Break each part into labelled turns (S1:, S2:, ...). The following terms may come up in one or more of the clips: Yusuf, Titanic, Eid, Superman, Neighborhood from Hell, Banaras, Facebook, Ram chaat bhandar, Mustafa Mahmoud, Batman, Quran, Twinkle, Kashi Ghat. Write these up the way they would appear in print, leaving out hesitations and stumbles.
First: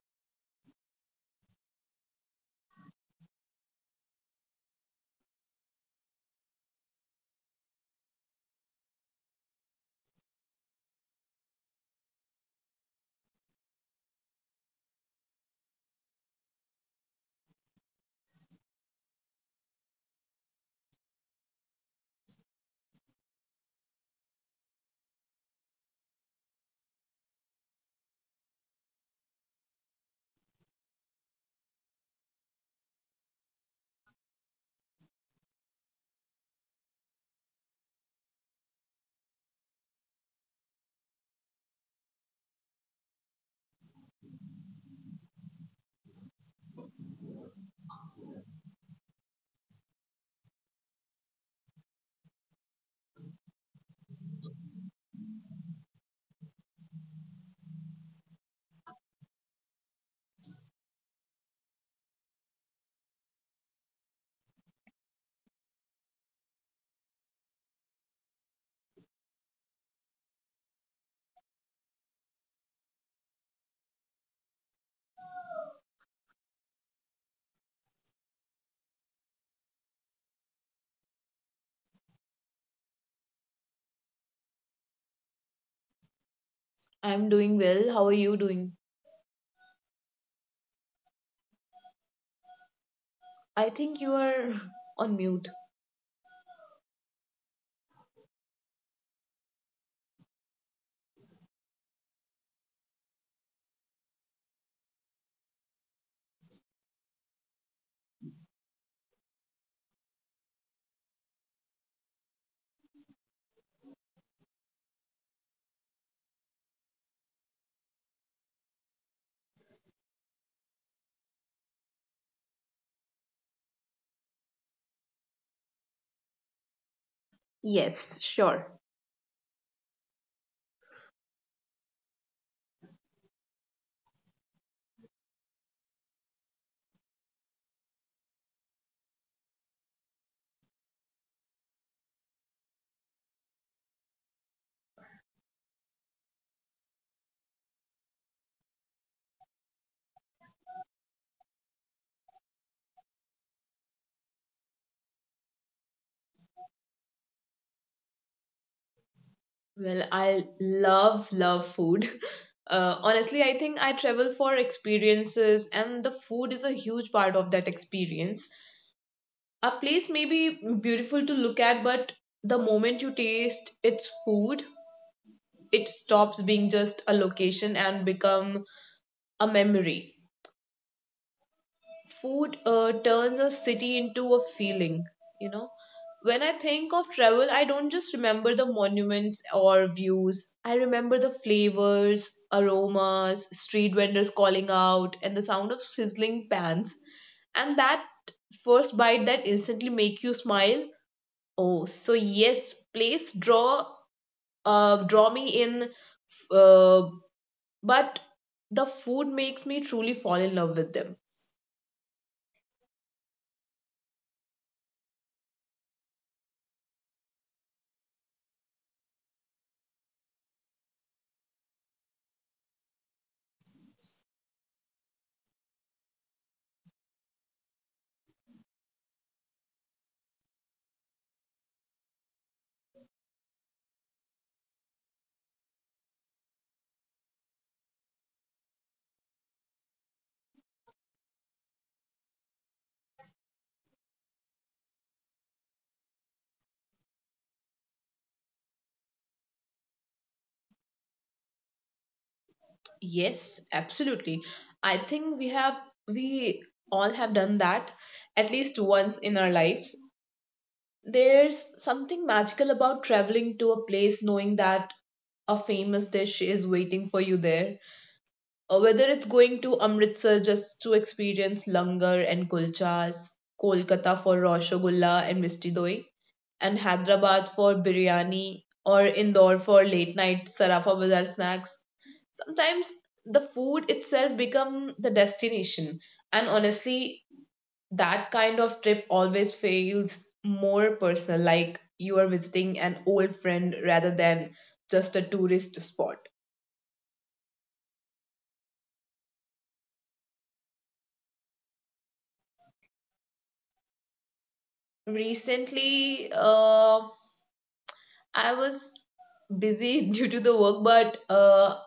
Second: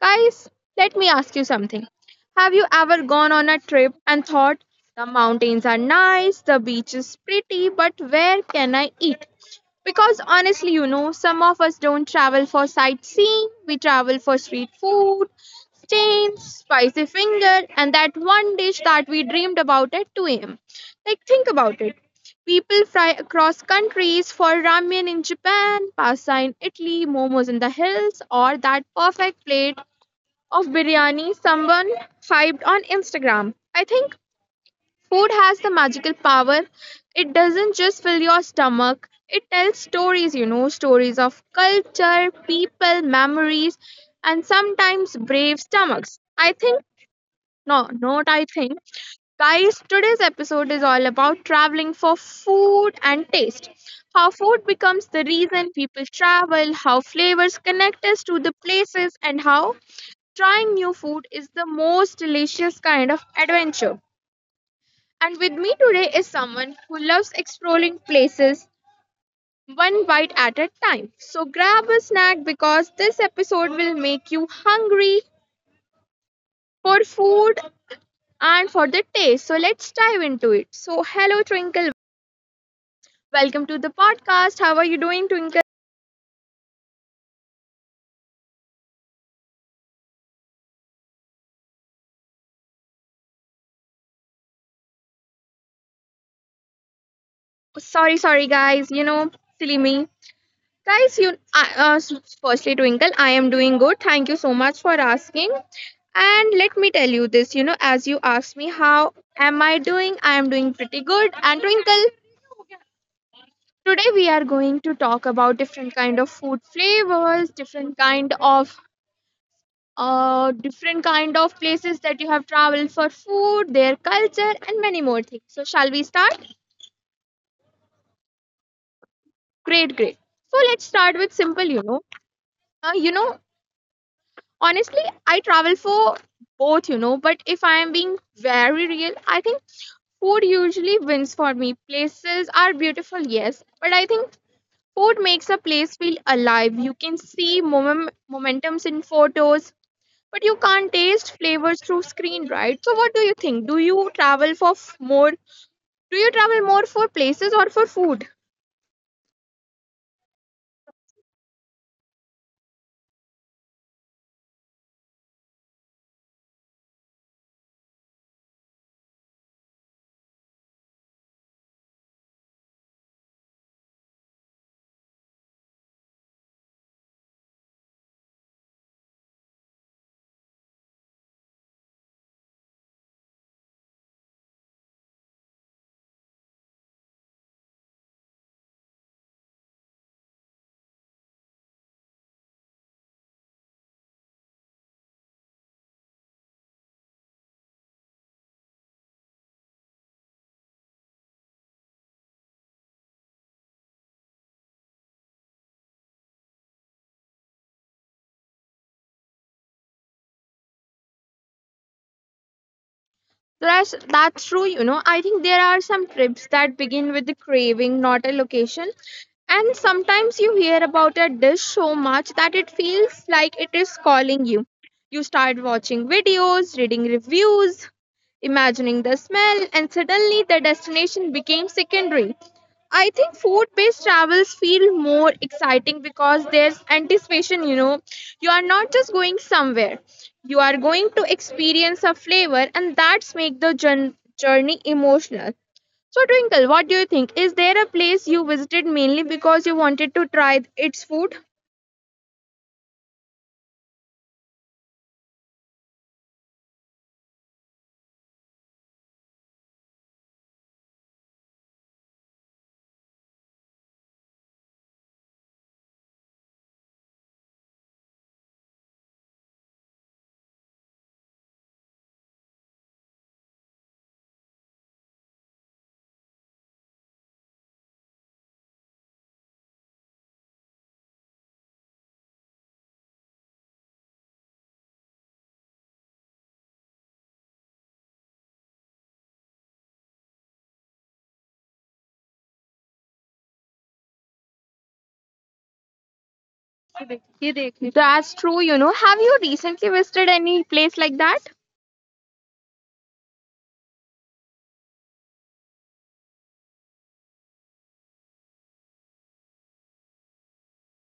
S1: Guys, let me ask you something. Have you ever gone on a trip and thought, the mountains are nice, the beach is pretty, but where can I eat? Because honestly, some of us don't travel for sightseeing, we travel for street food, stains, spicy finger, and that one dish that we dreamed about at 2 a.m. Like, think about it. People fly across countries for ramen in Japan, pasta in Italy, momos in the hills, or that perfect plate of biryani someone hyped on Instagram. I think food has the magical power. It doesn't just fill your stomach, it tells stories, stories of culture, people, memories, and sometimes brave stomachs. I think, no, not I think. Guys, today's episode is all about traveling for food and taste. How food becomes the reason people travel, how flavors connect us to the places, and how trying new food is the most delicious kind of adventure. And with me today is someone who loves exploring places one bite at a time. So grab a snack because this episode will make you hungry for food and for the taste. So let's dive into it. So, hello, Twinkle. Welcome to the podcast. How are you doing, Twinkle?
S2: I'm doing well. How are you doing? I think you are on mute.
S1: Sorry, sorry, guys. You know, silly me. Guys, firstly, Twinkle, I am doing good. Thank you so much for asking. And let me tell you this, you know, as you asked me, how am I doing? I am doing pretty good. And Twinkle, today we are going to talk about different kind of food flavors, different kind of places that you have traveled for food, their culture, and many more things. So shall we start?
S2: Yes, sure.
S1: Great, great. So let's start with simple, you know. Uh, you know, honestly, I travel for both, you know, but if I am being very real, I think food usually wins for me. Places are beautiful, yes, but I think food makes a place feel alive. You can see momentums in photos, but you can't taste flavors through screen, right? So what do you think? Do you travel for f- more? Do you travel more for places or for food?
S2: Well, I love, love food. Honestly, I think I travel for experiences, and the food is a huge part of that experience. A place may be beautiful to look at, but the moment you taste its food, it stops being just a location and become a memory. Food turns a city into a feeling, you know. When I think of travel, I don't just remember the monuments or views. I remember the flavors, aromas, street vendors calling out, and the sound of sizzling pans, and that first bite that instantly make you smile. Oh, so yes, place draw, draw me in, uh, but the food makes me truly fall in love with them.
S1: That's true, you know. I think there are some trips that begin with the craving, not a location. And sometimes you hear about a dish so much that it feels like it is calling you. You start watching videos, reading reviews, imagining the smell, and suddenly the destination became secondary. I think food-based travels feel more exciting because there's anticipation, you know. You are not just going somewhere. You are going to experience a flavor and that's make the journey emotional. So Twinkle, what do you think? Is there a place you visited mainly because you wanted to try its food?
S2: Yes, absolutely. I think we all have done that at least once in our lives. There's something magical about traveling to a place knowing that a famous dish is waiting for you there. Whether it's going to Amritsar just to experience langar and kulchas, Kolkata for rasgulla and misti doi, and Hyderabad for biryani, or Indore for late night Sarafa Bazaar snacks, sometimes the food itself become the destination. And honestly, that kind of trip always feels more personal, like you are visiting an old friend rather than just a tourist spot.
S1: That's true, you know. Have you recently visited any place like that?
S2: Recently, I was busy due to the work, but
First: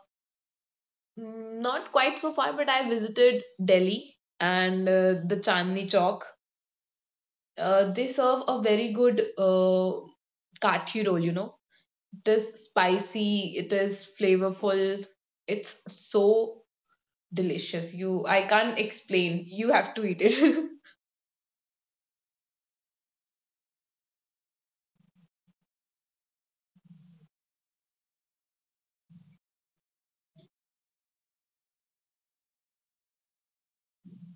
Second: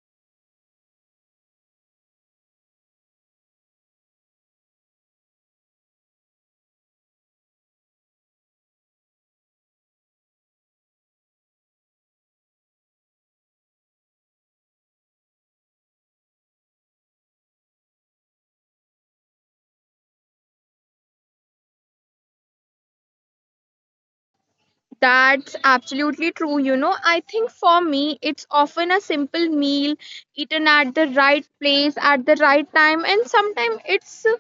S2: not quite so far. But I visited Delhi and the Chandni Chowk. They serve a very good kathi roll, you know. It is spicy, it is flavorful, it's so delicious. I can't explain. You have to eat it.
S1: That's absolutely true. You know, I think for me, it's often a simple meal eaten at the right place at the right time, and sometimes it's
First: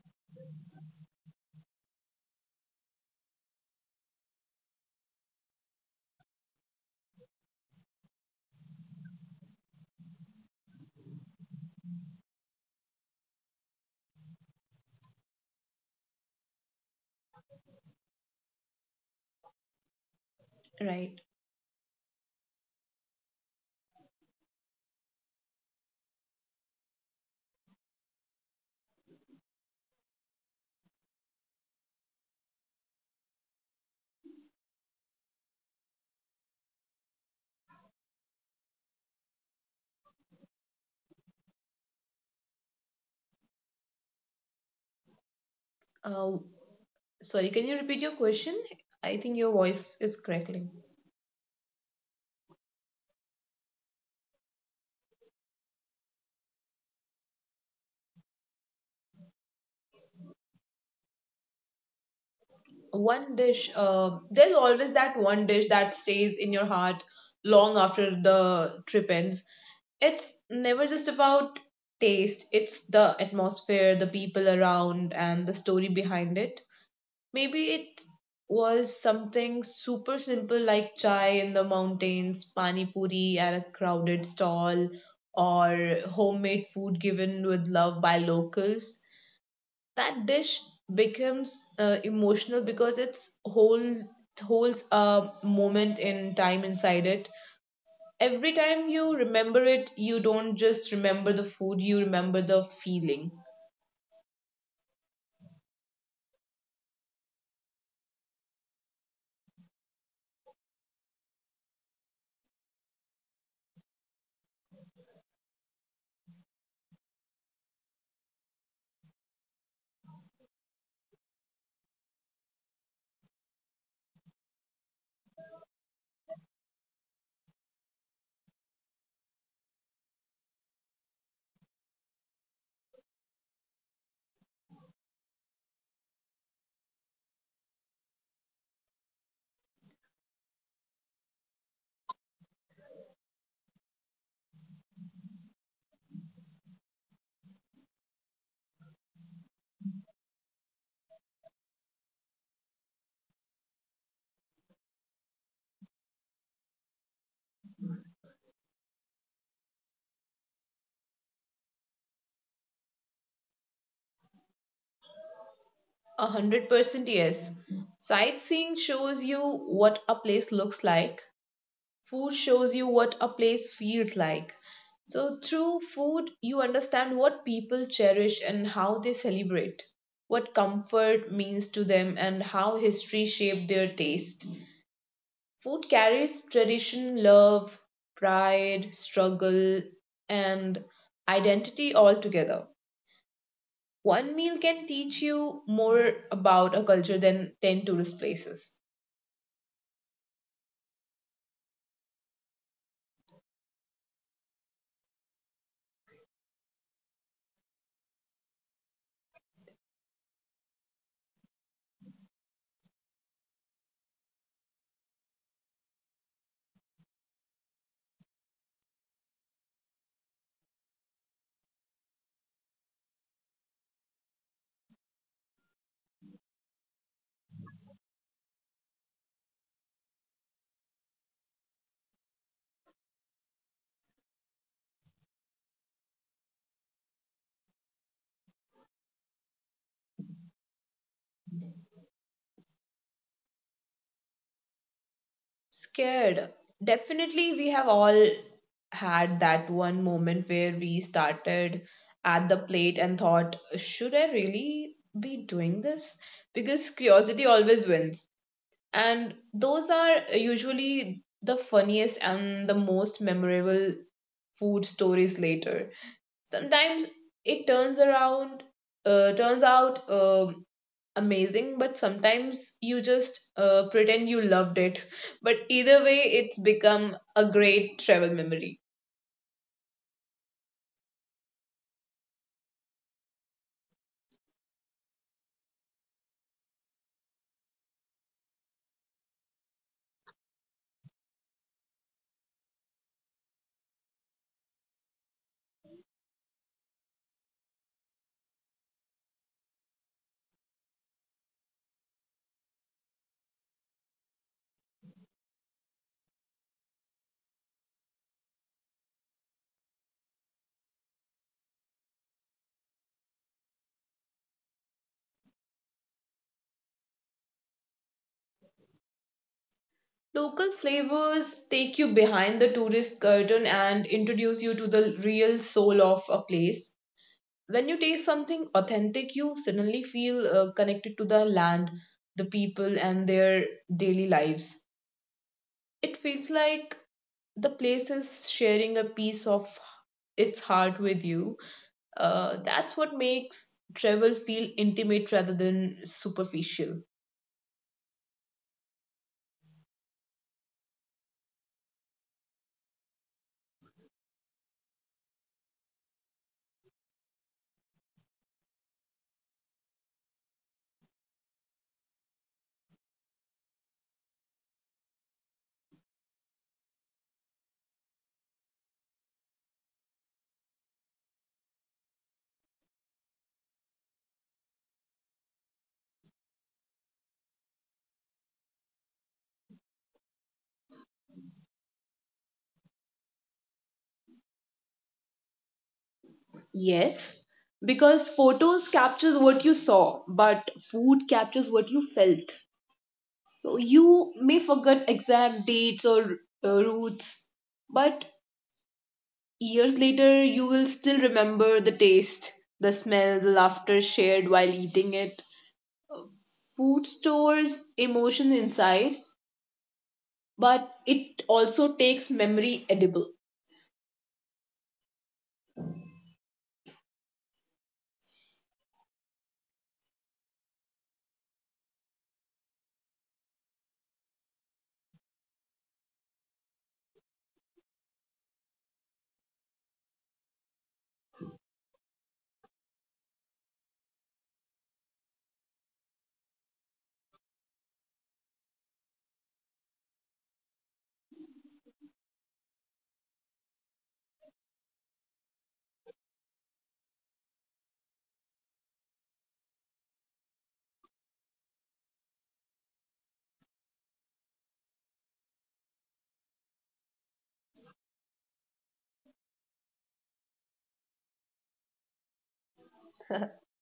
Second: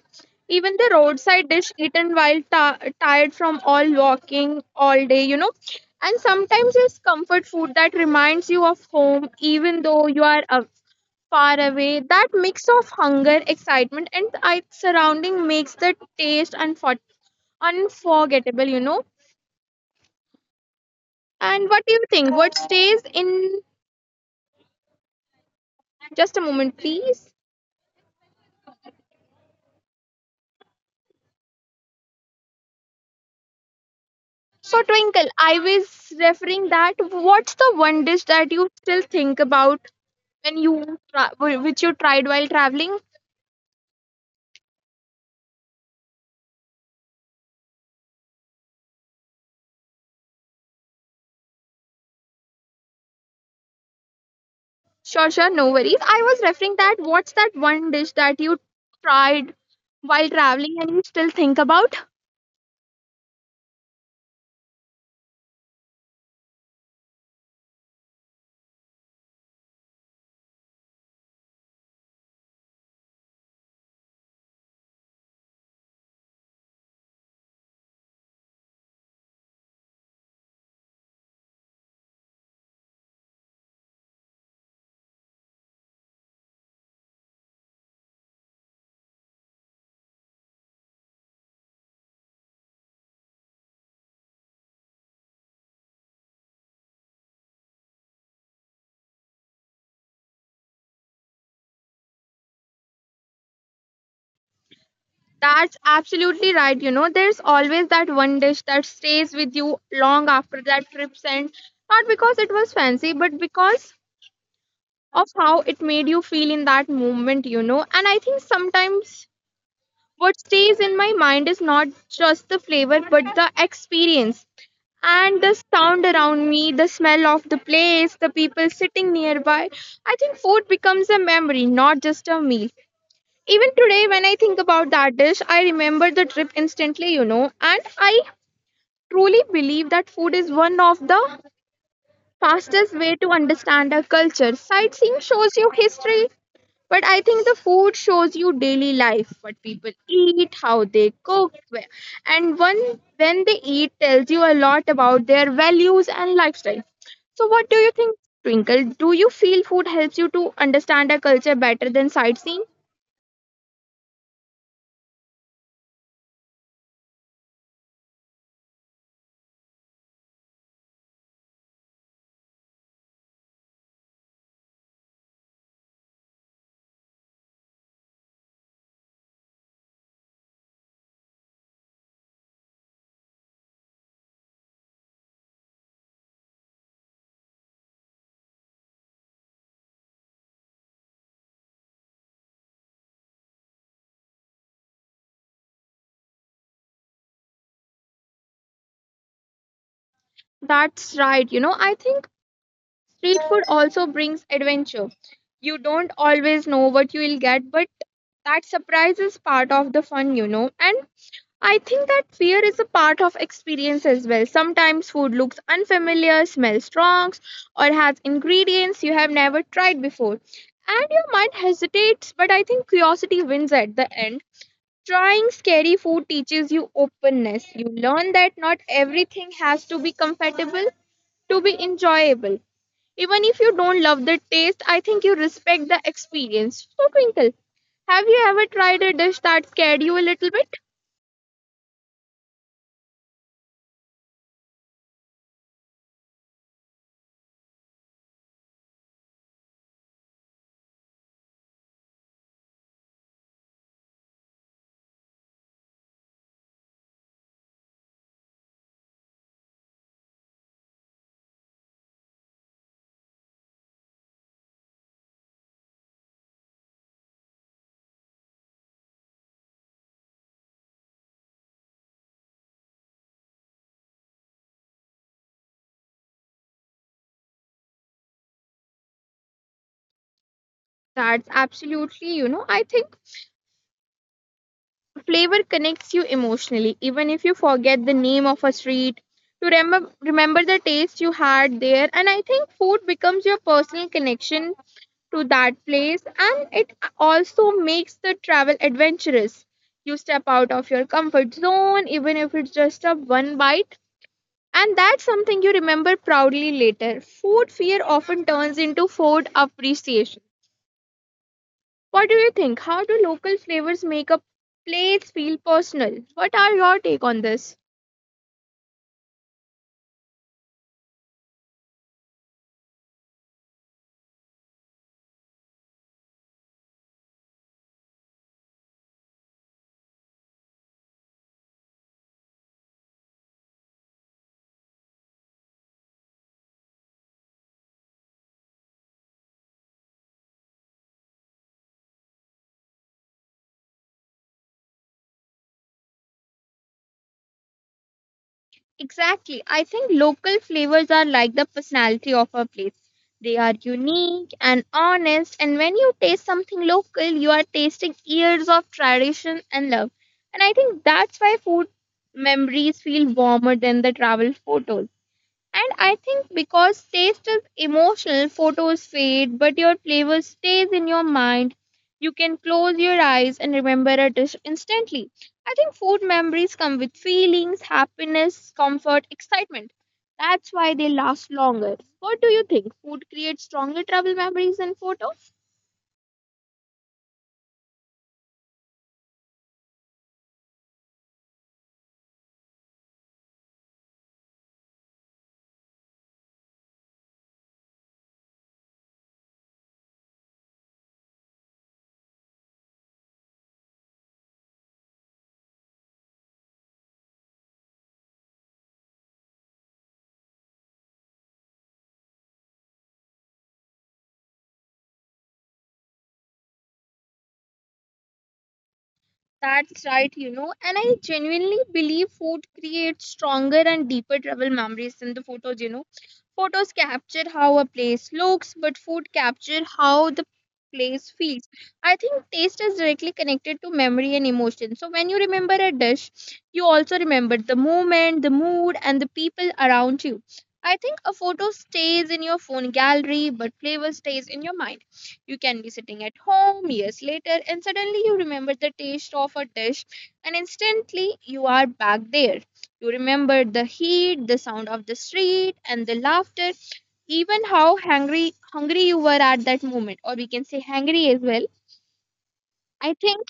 S1: even the roadside dish eaten while tired from all walking all day, you know. And sometimes it's comfort food that reminds you of home, even though you are far away. That mix of hunger, excitement, and surrounding makes the taste unforgettable, you know.
S2: Right.
S1: And what do you think? What stays in just a moment, please? So, Twinkle, I was referring that what's the one dish that you still think about when which you tried while traveling?
S2: Uh, Sorry, can you repeat your question? I think your voice is crackling.
S1: Sure, sure, no worries. I was referring that what's that one dish that you tried while traveling and you still think about?
S2: One dish, there's always that one dish that stays in your heart long after the trip ends. It's never just about taste. It's the atmosphere, the people around, and the story behind it. Maybe it was something super simple, like chai in the mountains, pani puri at a crowded stall, or homemade food given with love by locals. That dish becomes emotional because it holds a moment in time inside it. Every time you remember it, you don't just remember the food, you remember the feeling.
S1: That's absolutely right. You know, there's always that one dish that stays with you long after that trip, and not because it was fancy, but because of how it made you feel in that moment, you know. And I think sometimes what stays in my mind is not just the flavor, but the experience and the sound around me, the smell of the place, the people sitting nearby. I think food becomes a memory, not just a meal. Even today, when I think about that dish, I remember the trip instantly, you know, and I truly believe that food is one of the fastest way to understand a culture. Sightseeing shows you history, but I think the food shows you daily life, what people eat, how they cook, and when they eat tells you a lot about their values and lifestyle. So what do you think, Twinkle? Do you feel food helps you to understand a culture better than sightseeing?
S2: 100%, yes. Sightseeing shows you what a place looks like. Food shows you what a place feels like. So, through food, you understand what people cherish and how they celebrate, what comfort means to them, and how history shaped their taste. Food carries tradition, love, pride, struggle, and identity all together. One meal can teach you more about a culture than 10 tourist places.
S1: That's right. You know, I think street food also brings adventure. You don't always know what you will get, but that surprise is part of the fun, you know. And I think that fear is a part of experience as well. Sometimes food looks unfamiliar, smells strong, or has ingredients you have never tried before. And your mind hesitates, but I think curiosity wins at the end. Trying scary food teaches you openness. You learn that not everything has to be comfortable to be enjoyable. Even if you don't love the taste, I think you respect the experience. So, Twinkle, have you ever tried a dish that scared you a little bit?
S2: Scared. Definitely, we have all had that one moment where we started at the plate and thought, should I really be doing this? Because curiosity always wins. And those are usually the funniest and the most memorable food stories later. Sometimes it turns around, turns out amazing, but sometimes you just pretend you loved it, but either way it's become a great travel memory.
S1: That's absolutely, you know, I think flavor connects you emotionally. Even if you forget the name of a street, you remember the taste you had there. And I think food becomes your personal connection to that place and it also makes the travel adventurous, you step out of your comfort zone even if it's just a one bite. And that's something you remember proudly later. Food fear often turns into food appreciation. What do you think? How do local flavors make a place feel personal? What are your take on this?
S2: Local flavors take you behind the tourist curtain and introduce you to the real soul of a place. When you taste something authentic, you suddenly feel connected to the land, the people, and their daily lives. It feels like the place is sharing a piece of its heart with you. That's what makes travel feel intimate rather than superficial.
S1: Exactly. I think local flavors are like the personality of a place. They are unique and honest, and when you taste something local, you are tasting years of tradition and love. And I think that's why food memories feel warmer than the travel photos. And I think because taste is emotional, photos fade, but your flavor stays in your mind. You can close your eyes and remember a dish instantly. I think food memories come with feelings, happiness, comfort, excitement. That's why they last longer. What do you think? Food creates stronger travel memories than photos?
S2: Yes, because photos captures what you saw, but food captures what you felt. So you may forget exact dates or routes, but years later you will still remember the taste, the smell, the laughter shared while eating it. Food stores emotion inside, but it also takes memory edible.
S1: That's right, you know, and I genuinely believe food creates stronger and deeper travel memories than the photos, you know. Photos capture how a place looks, but food capture how the place feels. I think taste is directly connected to memory and emotion. So when you remember a dish, you also remember the moment, the mood, and the people around you. I think a photo stays in your phone gallery, but flavor stays in your mind. You can be sitting at home years later and suddenly you remember the taste of a dish and instantly you are back there. You remember the heat, the sound of the street and the laughter, even how hungry you were at that moment or we can say hungry as well. I think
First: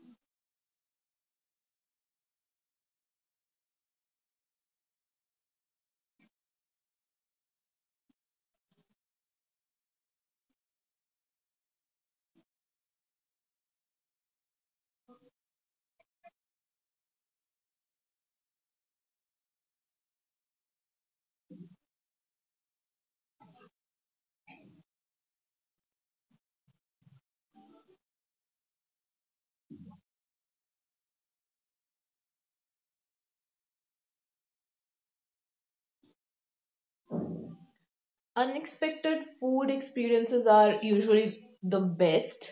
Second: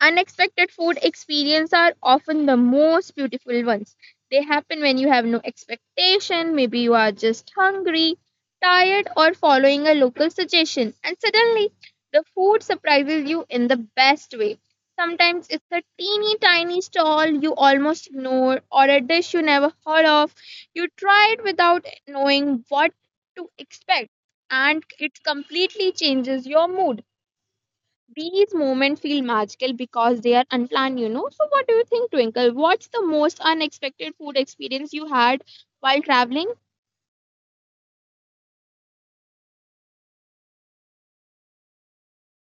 S1: unexpected food experiences are often the most beautiful ones. They happen when you have no expectation, maybe you are just hungry, tired, or following a local suggestion, and suddenly the food surprises you in the best way. Sometimes it's a teeny tiny stall you almost ignore, or a dish you never heard of. You try it without knowing what to expect, and it completely changes your mood. These moments feel magical because they are unplanned, you know. So, what do you think, Twinkle? What's the most unexpected food experience you had while traveling?
S2: Unexpected food experiences are usually the best.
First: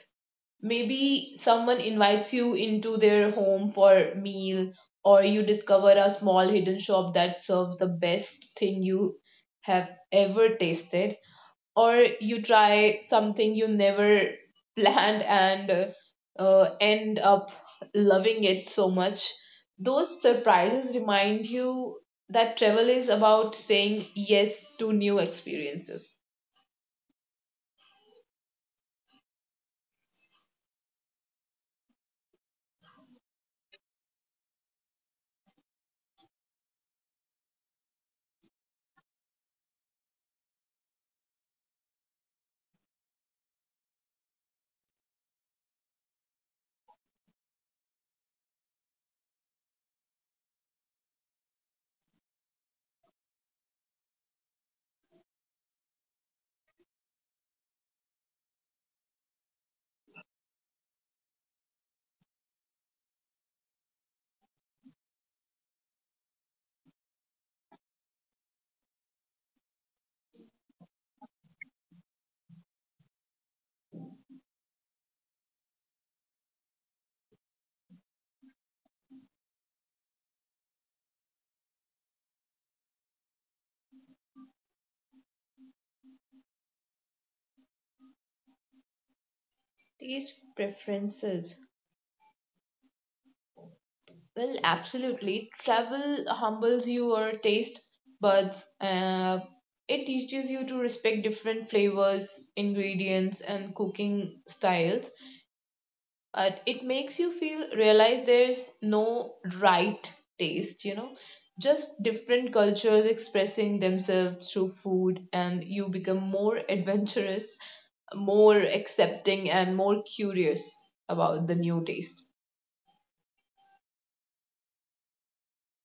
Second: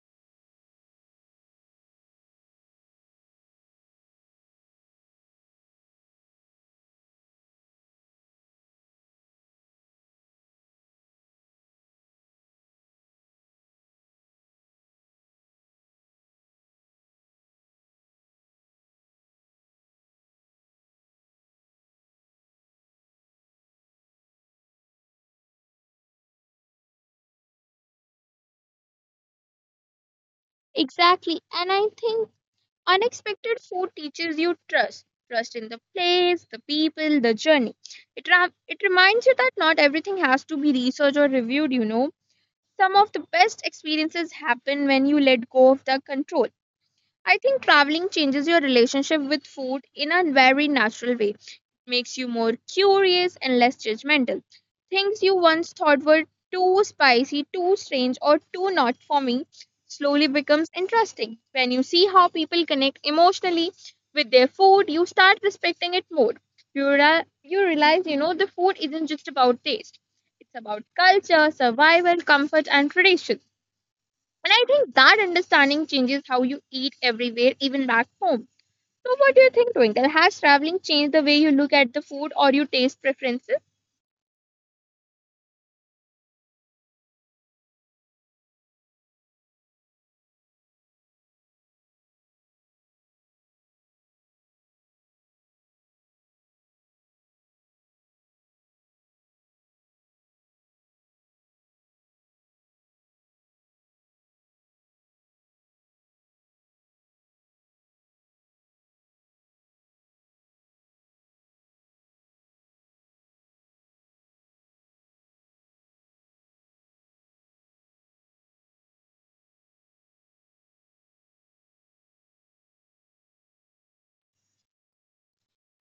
S2: Maybe someone invites you into their home for meal, or you discover a small hidden shop that serves the best thing you have ever tasted, or you try something you never planned and end up loving it so much. Those surprises remind you that travel is about saying yes to new experiences.
S1: Exactly. And I think unexpected food teaches you trust, in the place, the people, the journey. It reminds you that not everything has to be researched or reviewed, you know. Some of the best experiences happen when you let go of the control. I think traveling changes your relationship with food in a very natural way. Makes you more curious and less judgmental. Things you once thought were too spicy, too strange, or too not for me slowly becomes interesting. When you see how people connect emotionally with their food, you start respecting it more. You realize, you know, the food isn't just about taste. It's about culture, survival, comfort, and tradition and I think that understanding changes how you eat everywhere, even back home. So, what do you think, Twinkle? Has traveling changed the way you look at the food or your taste preferences?
S2: Taste preferences. Well, absolutely. Travel humbles your taste buds. It teaches you to respect different flavors, ingredients, and cooking styles. It makes you feel realize there's no right taste, you know, just different cultures expressing themselves through food, and you become more adventurous, more accepting, and more curious about the new taste.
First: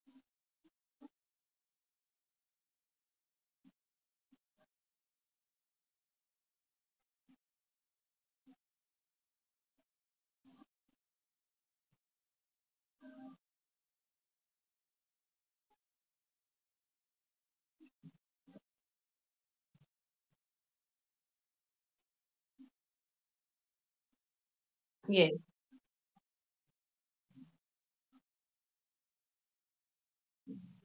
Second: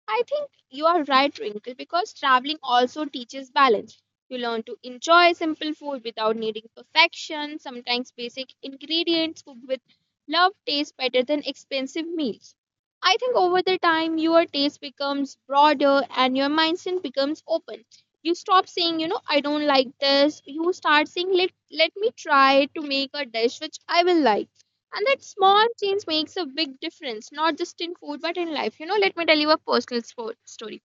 S1: I think you are right, Wrinkle, because traveling also teaches balance. You learn to enjoy simple food without needing perfection. Sometimes basic ingredients cooked with love taste better than expensive meals. I think over the time, your taste becomes broader and your mindset becomes open. You stop saying, "I don't like this." You start saying, let me try to make a dish which I will like, and that
S2: Yeah,
S1: small change makes a big difference, not just in food but in life. You know, let me tell you a personal story.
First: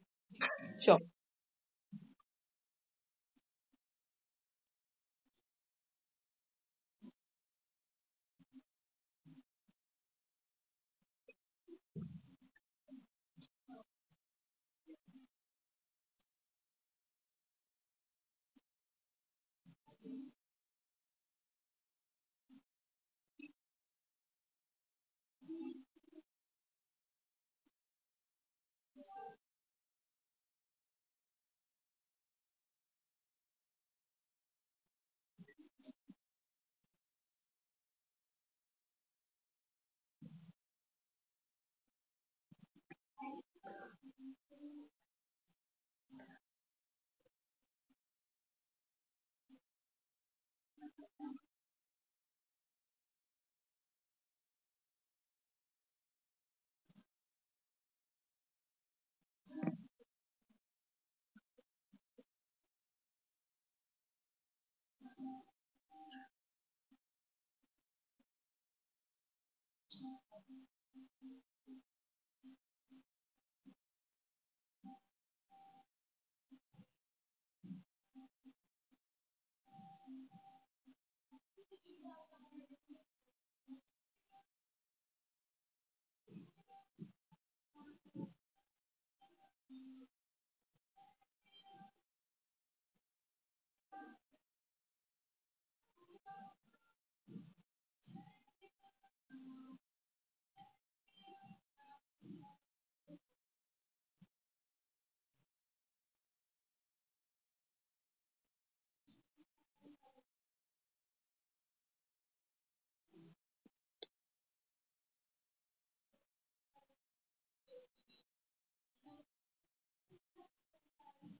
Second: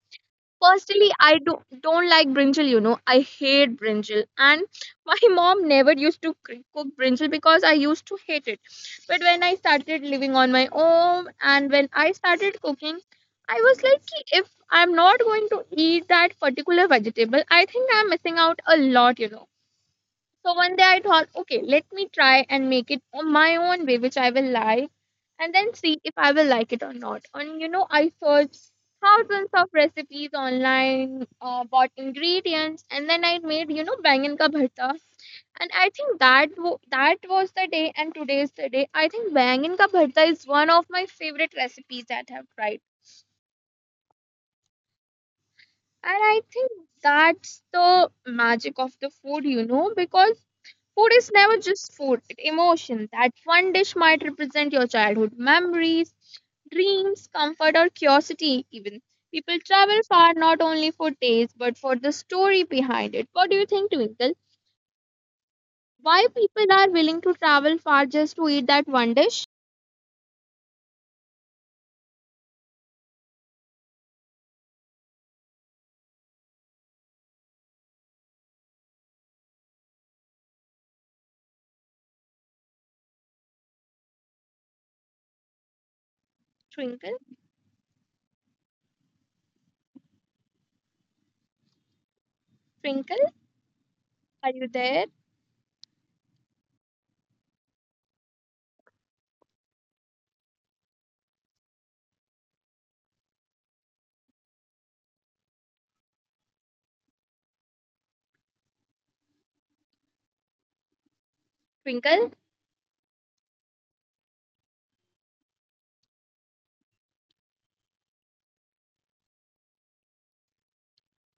S2: sure.
S1: Personally, I don't like brinjal. You know, I hate brinjal, and my mom never used to cook brinjal because I used to hate it. But when I started living on my own and when I started cooking, I was like, "Ki, if I'm not going to eat that particular vegetable, I think I'm missing out a lot. So one day I thought, okay, let me try and make it on my own way, which I will like, and then see if I will like it or not. And you know, I searched thousands of recipes online, bought ingredients, and then I made, bangan ka bharta. And I think that that was the day, and today is the day. I think bangan ka bharta is one of my favorite recipes that I have tried, and I think that's the magic of the food, you know, because food is never just food, it's emotion. That one dish might represent your childhood memories, dreams, comfort, or curiosity, even. People travel far not only for taste but for the story behind it. What do you think, Twinkle? Why people are willing to travel far just to eat that one dish? Twinkle, Twinkle, are you there? Twinkle?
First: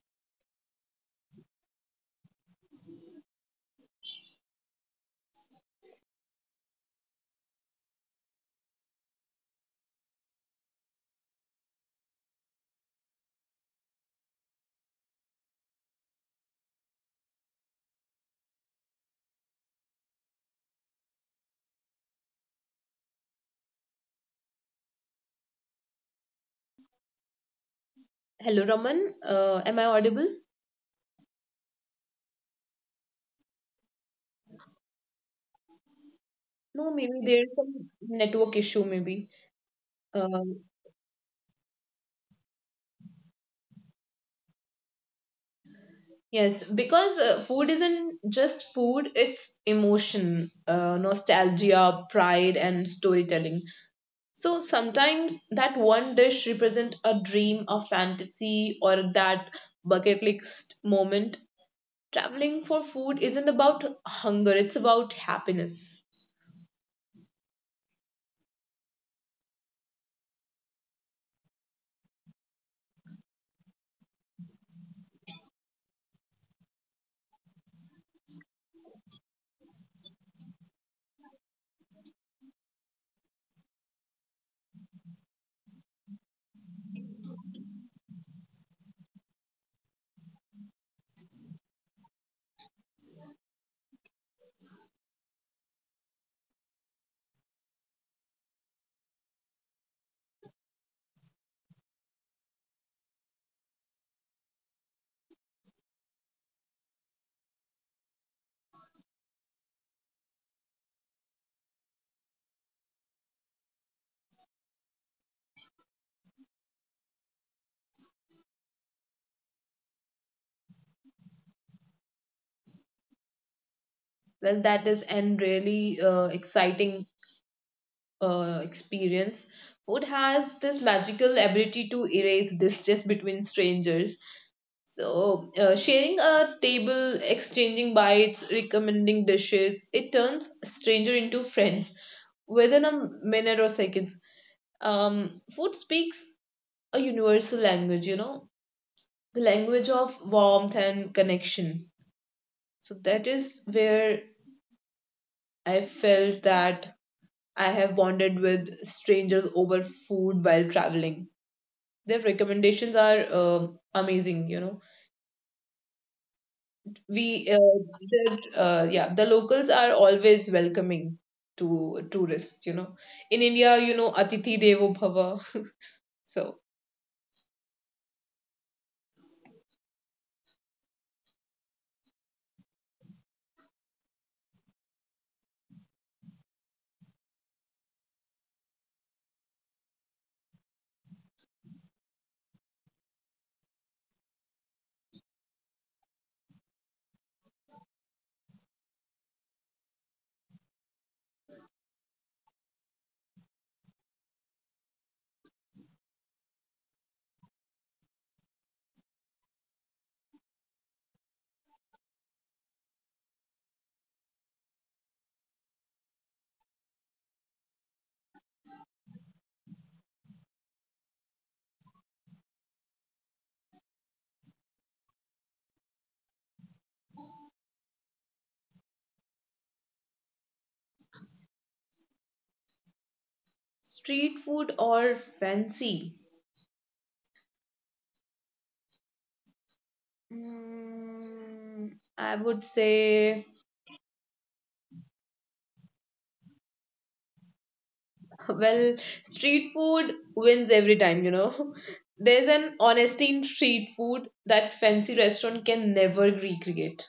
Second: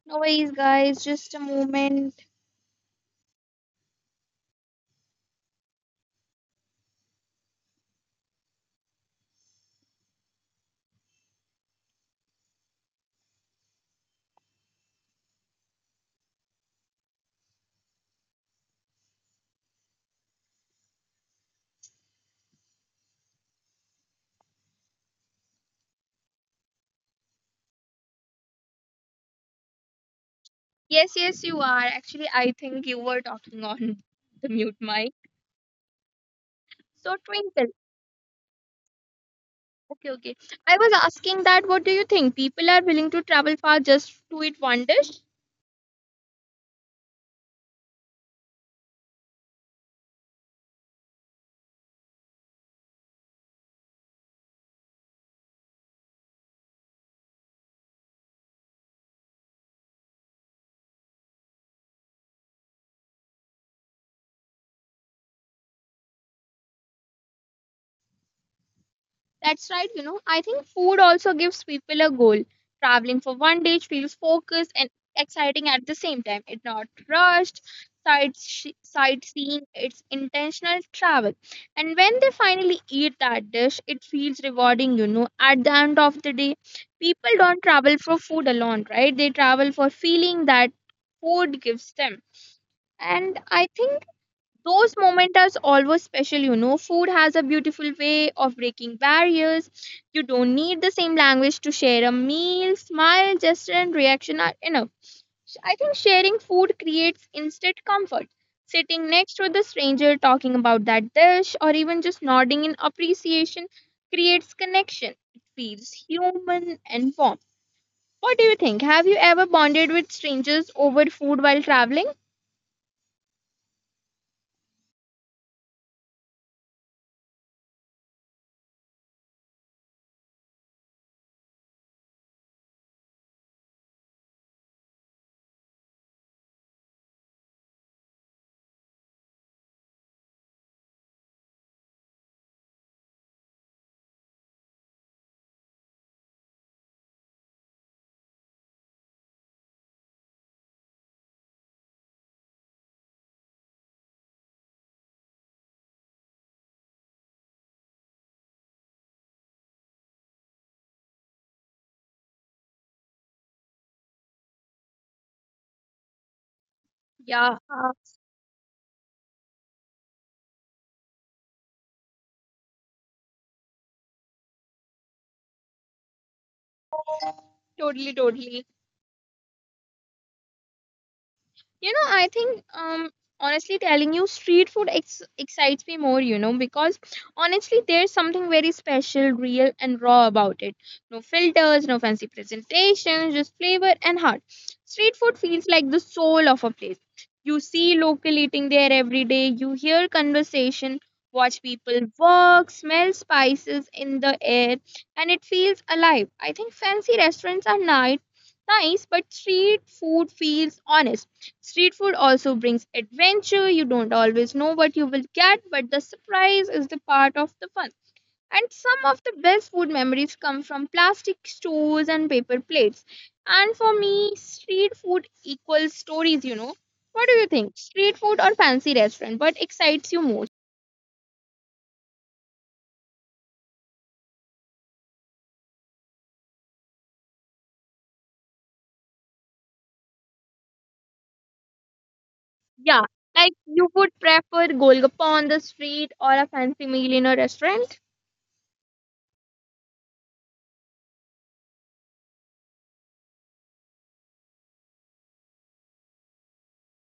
S1: No worries, guys, just a moment.
S2: Hello, Raman. Am I audible?
S1: Yes, yes, you are. Actually, I think you were talking on the mute mic.
S2: No,
S1: So,
S2: maybe there's
S1: Twinkle.
S2: some network issue, maybe.
S1: Okay, okay.
S2: Um,
S1: I was asking that what do you think? People are willing to travel far just to eat one dish?
S2: yes, because food isn't just food, it's emotion, nostalgia, pride, and storytelling. So sometimes that one dish represents a dream, a fantasy, or that bucket list moment. Traveling for food isn't about hunger, it's about happiness.
S1: That's right, you know. I think food also gives people a goal. Traveling for one dish feels focused and exciting at the same time. It's not rushed, sightseeing, it's intentional travel. And when they finally eat that dish, it feels rewarding, you know. At the end of the day, people don't travel for food alone, right? They travel for feeling that food gives them, and I think those moments are always special. You know, food has a beautiful way of breaking barriers. You don't need the same language to share a meal. Smile, gesture and reaction are enough. I think sharing food creates instant comfort. Sitting next to the stranger, talking about that dish or even just nodding in appreciation, creates connection. It feels human and warm. What do you think? Have you ever bonded with strangers over food while traveling?
S2: Well, that is and really exciting experience. Food has this magical ability to erase distance between strangers. So, sharing a table, exchanging bites, recommending dishes, it turns stranger into friends within a minute or seconds. Food speaks a universal language, you know, the language of warmth and connection. So, that is where I felt that I have bonded with strangers over food while traveling. Their recommendations are amazing, you know.
S1: Yeah,
S2: Yeah, the locals are always welcoming to tourists, you know. In India, you know, Atithi Devo Bhava. So,
S1: totally, totally. You know, I think honestly telling you, street food excites me more, you know, because honestly there's something very special, real and raw about it. No filters, no fancy presentations, just flavor and heart. Street food feels like the soul of a place. You see local eating there every day, you hear conversation, watch people work, smell spices in the air, and it feels alive. I think fancy restaurants are nice, but street food feels honest. Street food also brings adventure. You don't always know what you will get, but the surprise is the part of the fun. And some of the best food memories come from plastic stools and paper plates. And for me, street food equals stories, you know. What do you think? Street food or fancy restaurant? What excites you most?
S2: street food or fancy? Mm, I would
S1: Yeah,
S2: say,
S1: like you would prefer Golgappa on the street or a fancy meal in a restaurant?
S2: well, street food wins every time, you know. There's an honesty in street food that fancy restaurant can never recreate.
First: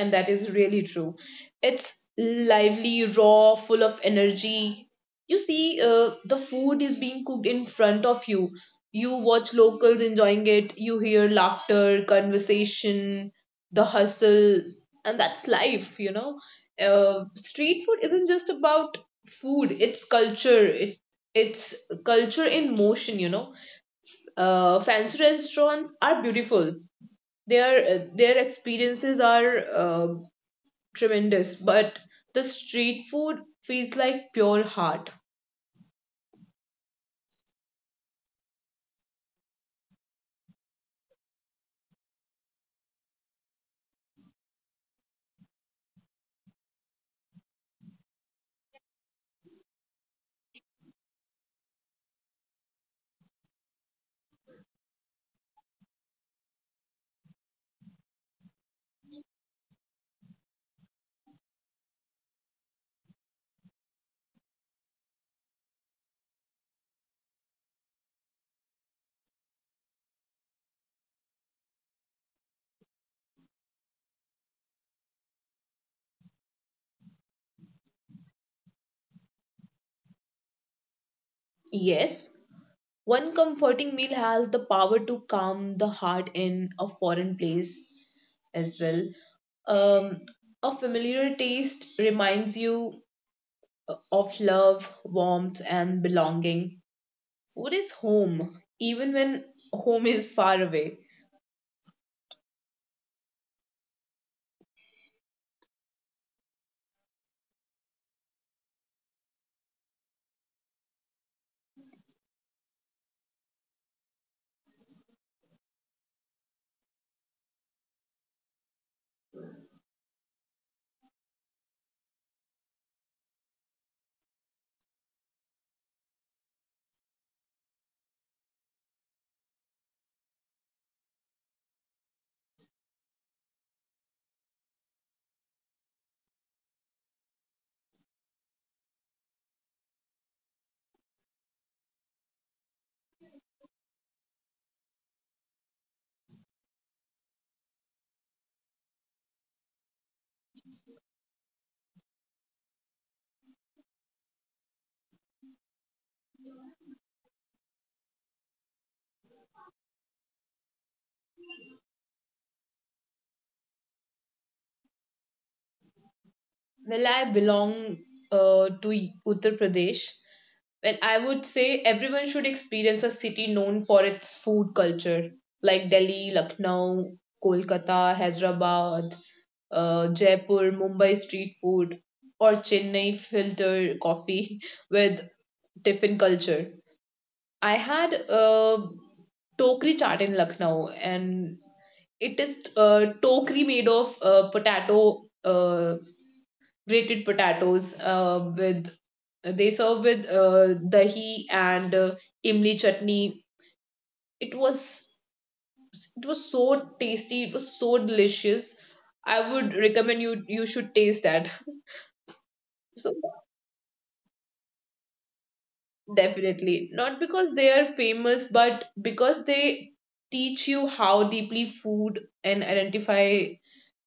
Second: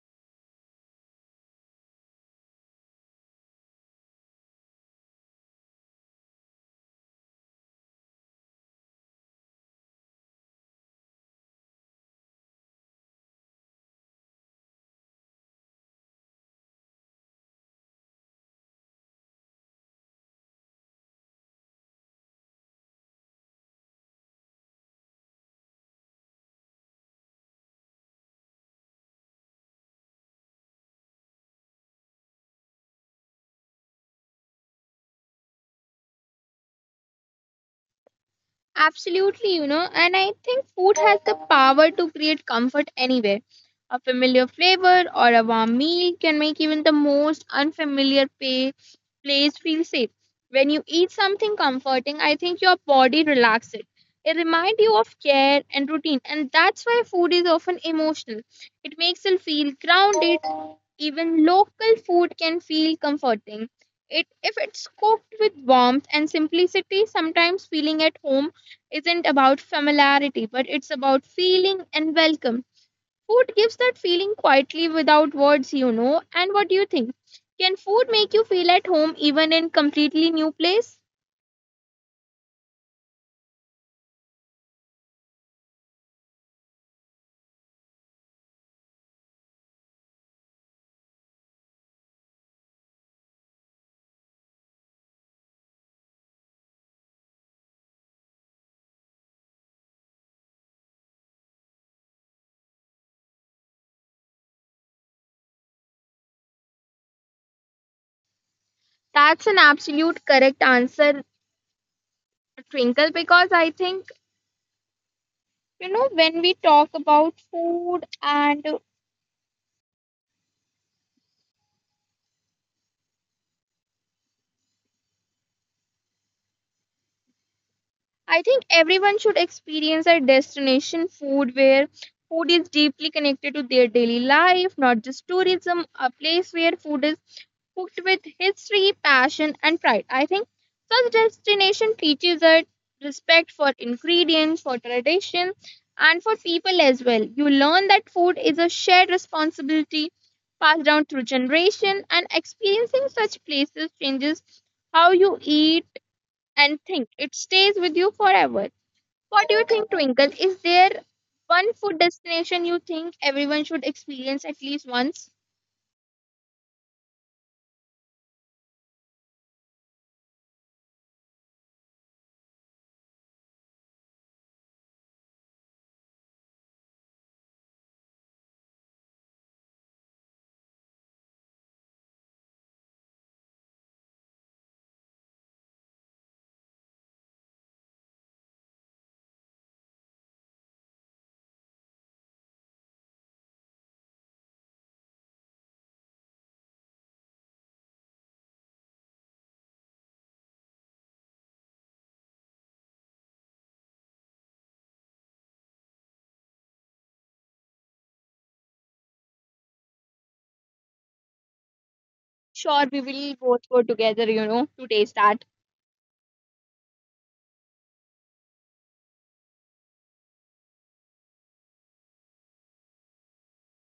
S2: And that is really true. It's lively, raw, full of energy. You see, the food is being cooked in front of you. You watch locals enjoying it, you hear laughter, conversation, the hustle, and that's life, you know. Street food isn't just about food, it's culture. It's culture in motion, you know. Fancy restaurants are beautiful, their experiences are tremendous, but the street food feels like pure heart.
S1: Absolutely, you know, and I think food has the power to create comfort anywhere. A familiar flavor or a warm meal can make even the most unfamiliar place feel safe. When you eat something comforting, I think your body relaxes. It reminds you of care and routine, and that's why food is often emotional. It makes you feel grounded. Even local food can feel comforting. It if it's cooked with warmth and simplicity, sometimes feeling at home isn't about familiarity, but it's about feeling and welcome. Food gives that feeling quietly without words, you know. And what do you think? Can food make you feel at home even in completely new place?
S2: Yes, one comforting meal has the power to calm the heart in a foreign place as well. Um, a familiar taste reminds you of love, warmth, and belonging. Food is home, even when home is far away.
S1: That's an absolute correct answer, Twinkle, because I think, you know, when we talk about food, and I think everyone should experience a destination food where food is deeply connected to their daily life, not just tourism, a place where food is cooked with history, passion, and pride. I think such destination teaches us respect for ingredients, for tradition, and for people as well. You learn that food is a shared responsibility passed down through generation, and experiencing such places changes how you eat and think. It stays with you forever. What do you think, Twinkle? Is there one food destination you think everyone should experience at least once?
S2: Well, I belong to E, Uttar Pradesh. Well, I would say everyone should experience a city known for its food culture, like Delhi, Lucknow, Kolkata, Hyderabad, Jaipur, Mumbai street food, or Chennai filter coffee with tiffin culture. I had tokri chaat in Lucknow, and it is tokri made of potato grated potatoes with they serve with dahi and imli chutney. it was it was so tasty, it was so delicious. I would recommend you, you should taste that.
S1: Sure,
S2: So
S1: we will both go together, you know, to taste that.
S2: definitely not because they are famous, but because they teach you how deeply food and identify,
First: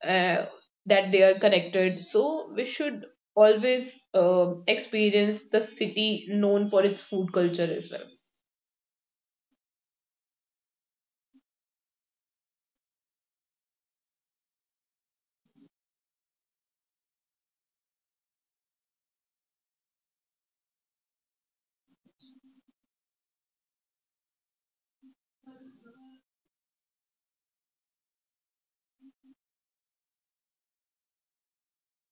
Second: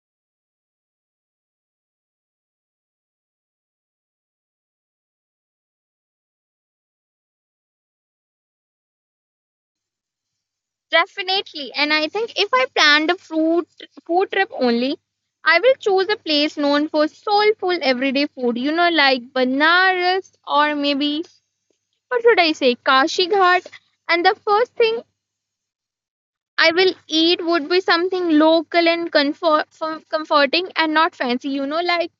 S2: uh, that they are connected. So we should always experience the city known for its food culture as well.
S1: Definitely. And I think if I planned a fruit food trip only, I will choose a place known for soulful everyday food, you know, like Banaras or maybe what should I say, Kashi Ghat. And the first thing I will eat would be something local and comforting and not fancy, you know, like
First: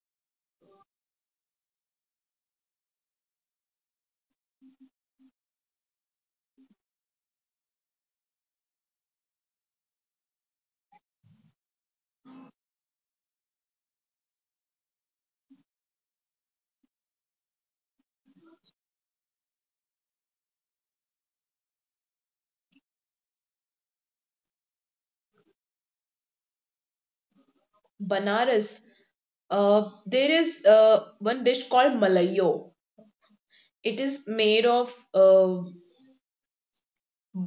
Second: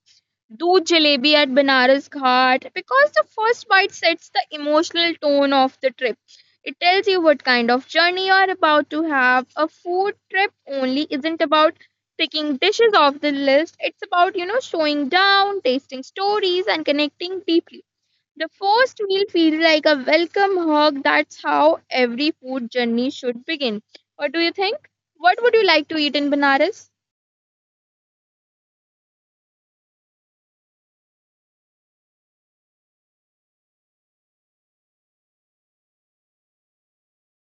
S1: Do jalebi at Banaras Ghat, because the first bite sets the emotional tone of the trip. It tells you what kind of journey you are about to have. A food trip only isn't about picking dishes off the list. It's about, you know, slowing down, tasting stories, and connecting deeply. The first meal feels like a welcome hug. That's how every food journey should begin. What do you think? What would you like to eat in Banaras?
S2: Banaras, there is one dish called malayo. It is made of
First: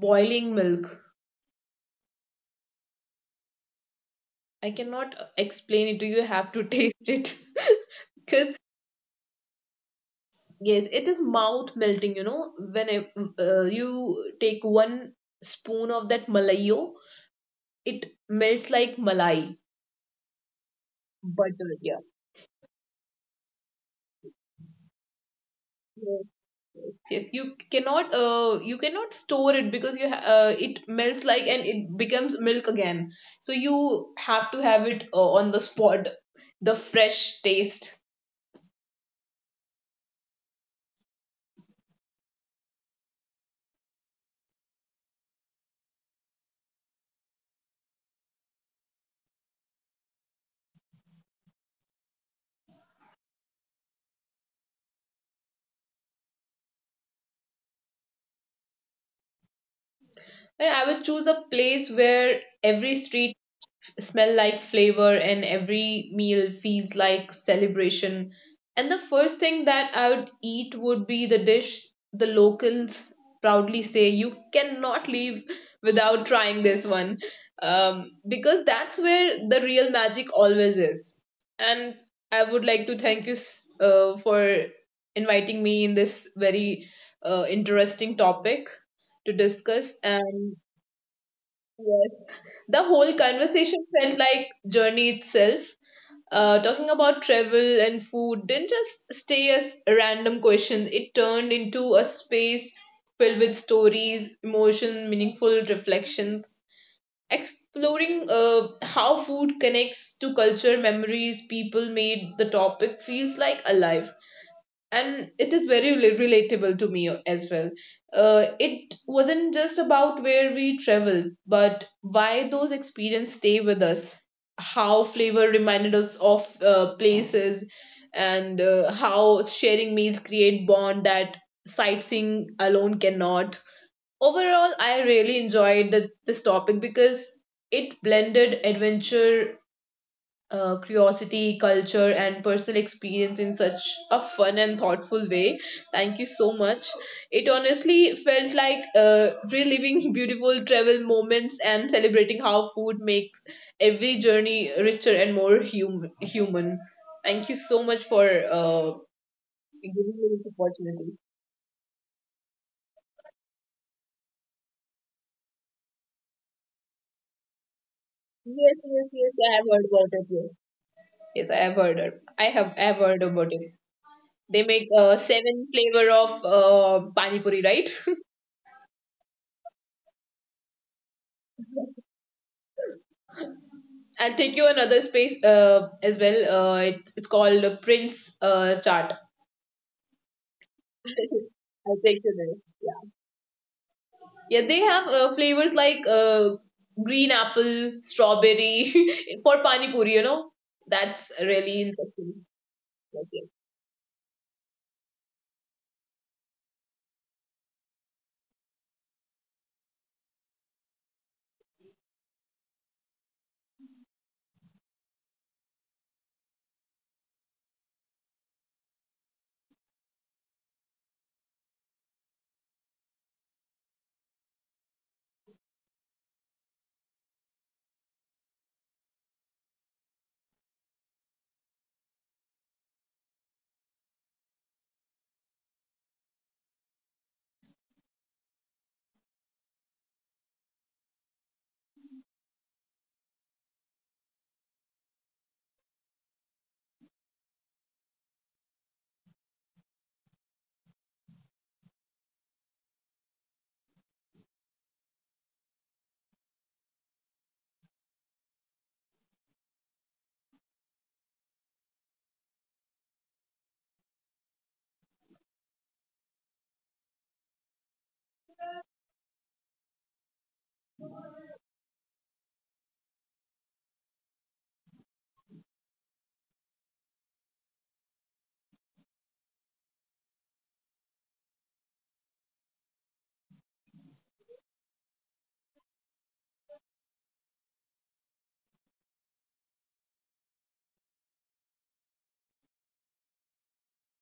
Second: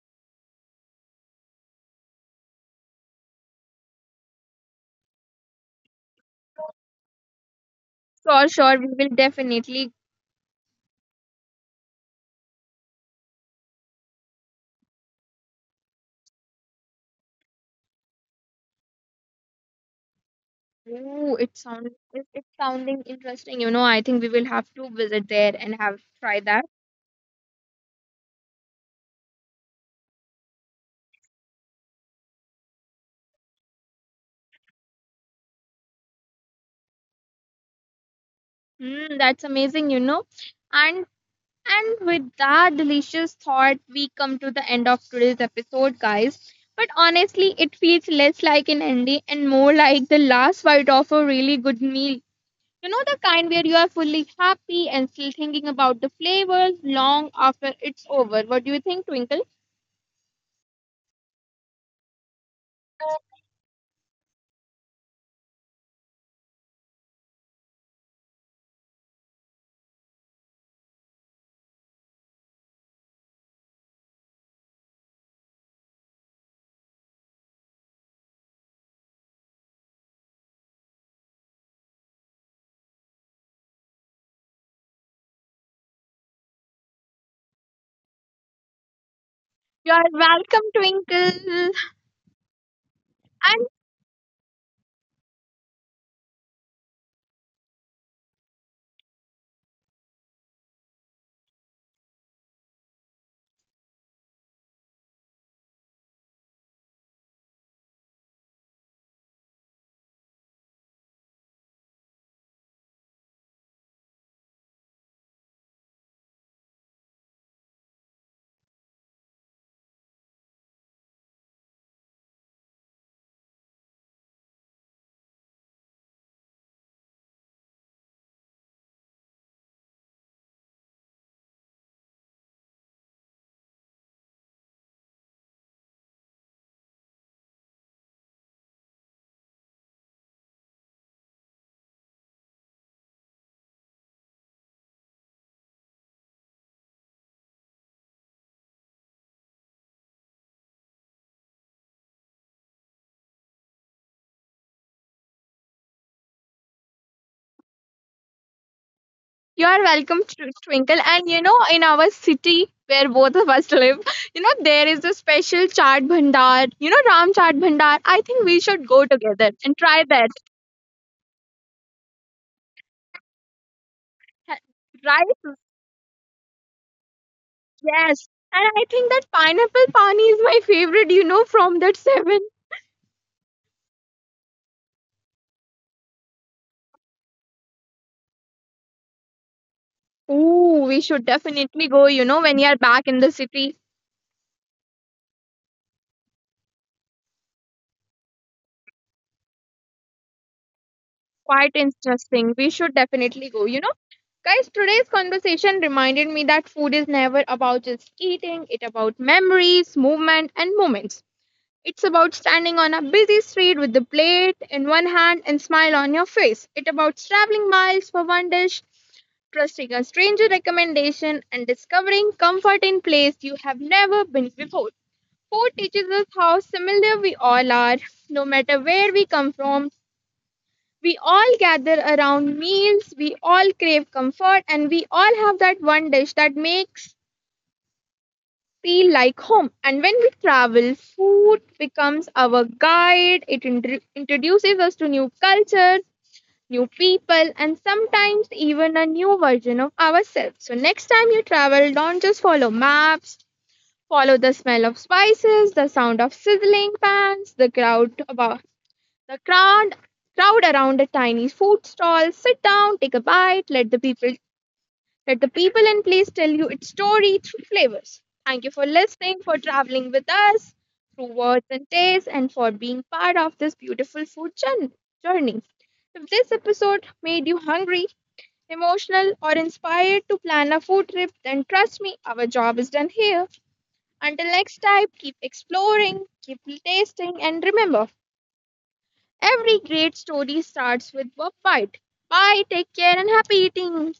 S2: boiling milk. I cannot explain it to you. You have to taste it
S1: Sure,
S2: because
S1: sure. We will definitely.
S2: yes, it is mouth melting. You know, you take one spoon of that malayo, it melts like malai
S1: Oh, it
S2: butter. Yeah.
S1: it's sounding interesting. You know, I think we will have to visit there and have
S2: Yes,
S1: try that.
S2: yes, yes. You cannot store it because it melts like and it becomes milk again. So you have to have it on the spot, the fresh taste.
S1: Mm, that's amazing. You know, and and with that delicious thought, we come to the end of today's episode, guys. But honestly, it feels less like an ending and more like the last bite of a really good meal. You know, the kind where you are fully happy and still thinking about the flavors long after it's over. What do you think, Twinkle?
S2: And I would choose a place where every street smell like flavor and every meal feels like celebration, and the first thing that I would eat would be the dish the locals proudly say you cannot leave without trying this one, because that's where the real magic always is. And I would like to thank you for inviting me in this very interesting topic to
S1: You
S2: discuss,
S1: are
S2: and
S1: welcome, Twinkle.
S2: yes, the whole
S1: And
S2: conversation felt like journey itself. Talking about travel and food didn't just stay as a random question. It turned into a space filled with stories, emotion, meaningful reflections. Exploring how food connects to culture, memories, people made the topic feels like alive, and it is very relatable to me as well. It wasn't just about where we traveled, but why those experiences stay with us, how flavor reminded us of places, and how sharing meals create bond that sightseeing alone cannot. Overall, I really enjoyed this topic because it blended adventure, curiosity, culture, and personal experience in such a fun and thoughtful way. Thank you so much. It honestly felt like reliving beautiful travel moments and celebrating how food makes every journey richer and more human. Thank you so much for
S1: you are
S2: giving me
S1: welcome,
S2: this
S1: Twinkle.
S2: opportunity.
S1: And you know, in our city where both of us live, you know, there is a special chaat bhandar. You know, Ram chaat bhandar. I think we
S2: Yes,
S1: should
S2: yes,
S1: go
S2: yes.
S1: together
S2: I have
S1: and
S2: heard
S1: try
S2: about it.
S1: that.
S2: Yes, yes I have heard. It. I have heard about it. They
S1: Ha-
S2: make
S1: Right?
S2: seven flavor of pani puri, right?
S1: Yes. And I think that pineapple pani is my favorite. You know, from that seven.
S2: I'll take you another space as well. It's called a Prince Chart.
S1: Ooh, we should definitely
S2: I'll
S1: go.
S2: take
S1: You
S2: you
S1: know,
S2: there.
S1: when you are
S2: Yeah,
S1: back in the city,
S2: yeah, they have flavors like green apple, strawberry for pani puri. You know, that's
S1: quite
S2: really interesting.
S1: interesting. We should
S2: Okay.
S1: definitely go. You know. Guys, today's conversation reminded me that food is never about just eating, it's about memories, movement, and moments. It's about standing on a busy street with the plate in one hand and smile on your face. It's about traveling miles for one dish, trusting a stranger recommendation, and discovering comfort in place you have never been before. Food teaches us how similar we all are. No matter where we come from, we all gather around meals, we all crave comfort, and we all have that one dish that makes feel like home. And when we travel, food becomes our guide. It introduces us to new cultures, new people, and sometimes even a new version of ourselves. So next time you travel, don't just follow maps. Follow the smell of spices, the sound of sizzling pans, the crowd around a tiny food stall, sit down, take a bite, let the people and place tell you its story through flavors. Thank you for listening, for traveling with us through words and tastes, and for being part of this beautiful food journey. If this episode made you hungry, emotional, or inspired to plan a food trip, then trust me, our job is done here. Until next time, keep exploring, keep tasting, and remember: every great story starts with a bite. Bye, take care, and happy eating!